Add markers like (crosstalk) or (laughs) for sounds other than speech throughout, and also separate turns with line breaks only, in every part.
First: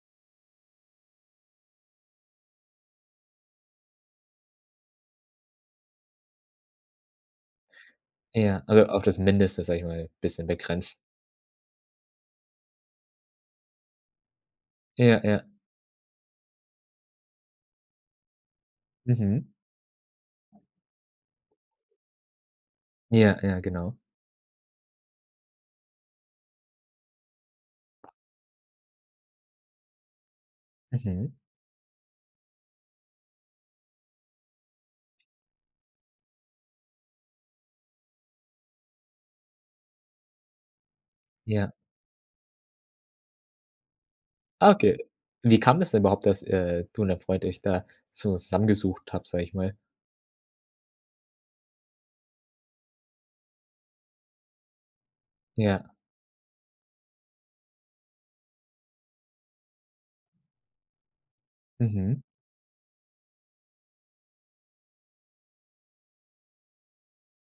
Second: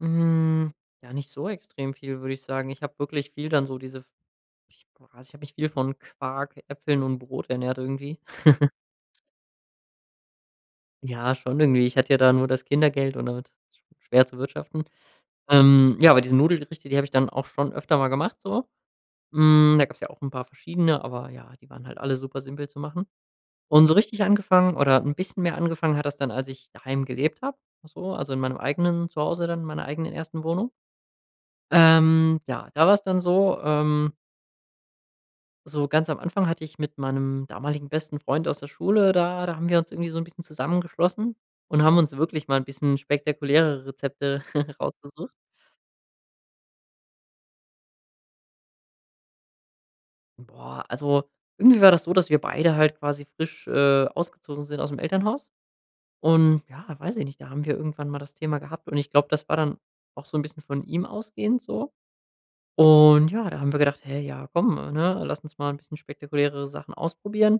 Hm, ja, nicht so extrem viel, würde ich sagen. Ich habe wirklich viel dann so diese ich ich habe mich viel von Quark, Äpfeln und Brot ernährt irgendwie.
Ja,
(giggles)
also auf das Mindeste, sag ich mal, bisschen begrenzt.
Ja, schon irgendwie. Ich hatte ja dann nur das Kindergeld und damit schwer zu wirtschaften.
Ja, ja.
Ähm, ja, aber diese Nudelgerichte, die habe ich dann auch schon öfter mal gemacht so.
Mhm.
Hm, da gab es ja auch 'n paar verschiedene, aber ja, die waren halt alle super simpel zu machen.
Ja, ja,
Und so
genau.
richtig angefangen oder 'n bisschen mehr angefangen hat das dann, als ich daheim gelebt habe, so, also in meinem eigenen Zuhause dann, in meiner eigenen ersten Wohnung.
Mhm.
Ähm, ja, da war es dann so, ähm So ganz am Anfang hatte ich mit meinem damaligen besten Freund aus der Schule da da haben wir uns irgendwie so 'n bisschen zusammengeschlossen
Ja.
und haben uns wirklich mal 'n bisschen spektakulärere Rezepte (chuckles)
Okay,
rausgesucht.
wie kam das denn überhaupt, dass, äh, du und dein Freund euch da zusammengesucht habt, sag ich mal?
Boah, also, irgendwie war das so, dass wir beide halt quasi frisch, äh, ausgezogen sind ausm Elternhaus.
Ja.
Und ja, weiß ich nicht, da haben wir irgendwann mal das Thema gehabt und ich glaube, das war dann auch so 'n bisschen von ihm ausgehend so.
Mhm.
Und ja, da haben wir gedacht: „Hä ja, komm, ne? Lass uns mal 'n bisschen spektakuläre Sachen ausprobieren.”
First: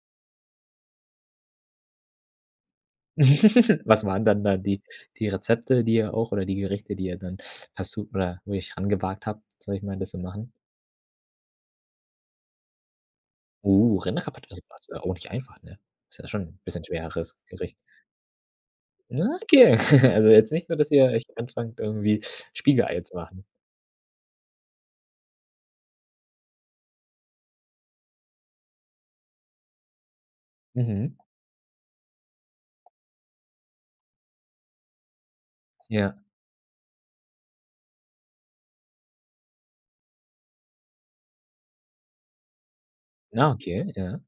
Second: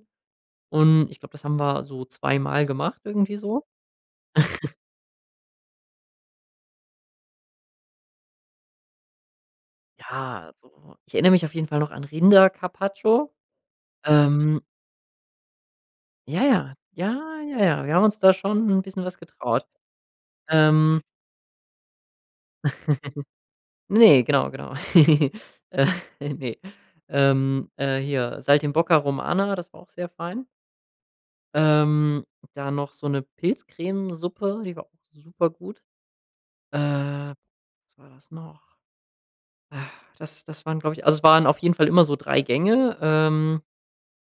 Und ich glaube, das haben wir so 2 Mal gemacht irgendwie so.
(laughs) Was waren dann da
(chuckles)
die die Rezepte, die ihr auch oder die Gerichte, die ihr dann hast du oder wo ihr euch rangewagt habt? Sag ich mal, das zu
Ja,
machen?
so Ich erinnere mich auf jeden Fall noch an Rinder-Carpaccio.
Oh, Rinder-Carpaccio
Ähm
(unintelligible) auch nicht einfach, ne? Ist ja
Ja,
schon 'n
ja.
bisschen
Ja.
schwereres
Ja,
Gericht.
ja, wir haben uns da schon 'n bisschen was
Na,
getraut.
okay. (chuckles) Also jetzt nicht nur, dass
Ähm
ihr euch anfangt, irgendwie Spiegeleier zu machen.
(laughs) Ne, genau, genau. (giggles) Äh. Ne. Ähm, äh, hier Saltimbocca Romana, das war auch sehr fein.
Mhm.
Ähm, dann noch so 'ne Pilzcremesuppe, die war auch super gut.
Ja.
Äh, was war das noch? Ach, das das waren, glaube ich Also, es waren auf jeden Fall immer so 3 Gänge,
Ah,
ähm
okay, ja.